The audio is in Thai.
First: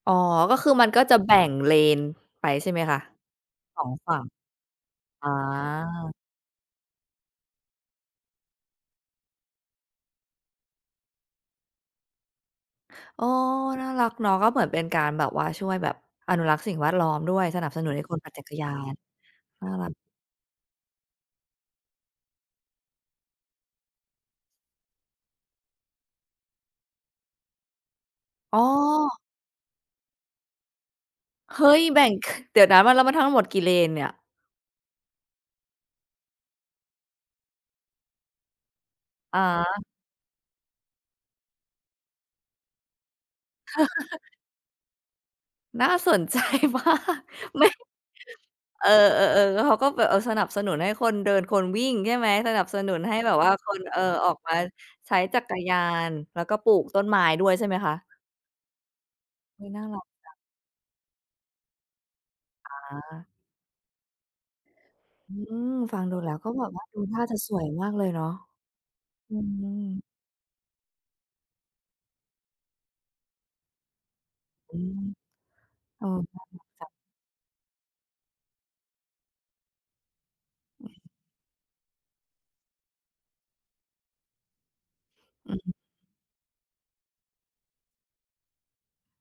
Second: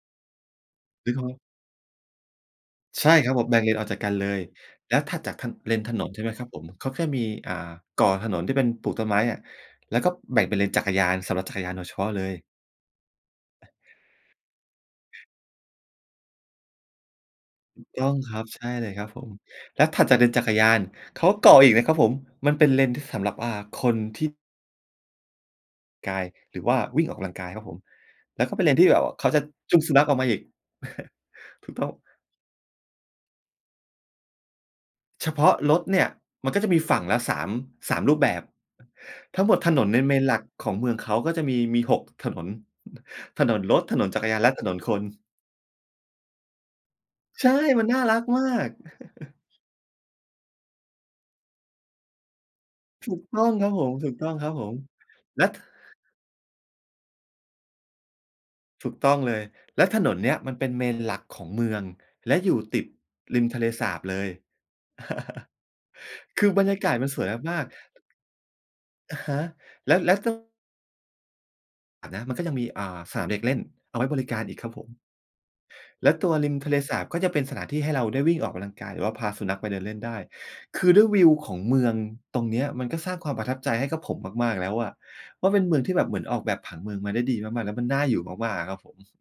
อ๋อ ก็คือมันก็หรืจอะเขแบา ่งเลนไปใช่ไหมคะ? ใช่ครับผม แบ่งเลนสอออกง จากกฝันั่เลง ย แล้วถัดอา จากทาง เลนถนน ใช่ไหมครับผม เขาแค่มี อ่า ก่อถนนที่เป็นปลูกต้นไม้อะ แล้วก็แบ่งเป็นเลนจักรยาน สำหรับจักรยานโดยเฉพาะเลย โอ้ น่ารักเนาะ ก็เหมือนเป็นการแบบว่าช่วยแบบอนุรักษ์สิ่งแวดล้อมด้วย สนับสถูนุกนใหต้้อคงนปัค่นรจัับ กรใชย่าเลยน ครับผม น่าแล้รัวก ถัดจากเลนจักรยาน เขาก่ออีกนะครับผม มันเป็นเลนที่สำหรับว่า คนที่ กาย หรือว่าวิ่งออกกำลังกายครับผม แล้วก็อ๋เป็นเลนที่แบบว่อ าเขาจะจูงสุนัขออกมาอีก เฮถูก้ย ต้อง แบ่ง ค เดี๋ยวนะ แล้วมันทั้งหมดกี่เลนเนี่ย? เฉพาะรถเนี่ย มันก็จะมีฝั่งละสาม 3 รูปแบบ อท๋ั้งหมดถนอ นใน Main หลักของเมืองเขาก็จะมี มี 6 ถนน ถนนรถ ถนนจักรยาน และถนนคน น่าสน ใจมาก ใช่ ไม่ มันน่ารักมาก เออ เออ ๆ แล้วเขาก็แบบ เออ สนับสนุนให้คนเดินคนวิ่งใช่ไหม? สนับสนุนถใหู้กแบตบ้วอ่งาครคับน ผม เอ่อ ออกมาใช้จๆ ัและ กรยาน แล้วก็ปลูกต้นไม้ด้วยใช่ไหมคะ? ถูกต้องเลย เฮ้ย นแ่ลาะรถักนนเจนัี้ง ยมันเป็น Main หลักของเมือง และอยู่ติดอา ริมทะเลสาบเลย อืม ฟังดูแล้วแลค้วกื็อบแบรรบยาว่า กาดศูมันทส่าวยจะสมาวก ยมากเลยเนาะ ๆ อะฮอืะ ม แล้ว แล้วต้อง อา นะ มันก็ยังมี อ่า สนามเด็กเล่นเอาไว้บริการอีกครัอบืผม ม เอแอ ล้วตัวน่ารัรกิมทะเลจัง สาบก็จะเป็นสถานที่ให้เราได้วิ่งออกกำลังกาย หรือว่าพาสุนัขไปเดินเล่นได้ คือด้วยวิวของเมืองตรงเนี้ย มันก็สร้างความประทับใจให้กับผมมาก ๆ แล้วอะว่า อืเปอ็นฮึ เมืองที่แบบเหมือนออกแบบผังเมืองมาได้ดีมาก ๆ แล้วมันน่าอยู่มาก ๆ อะครับผม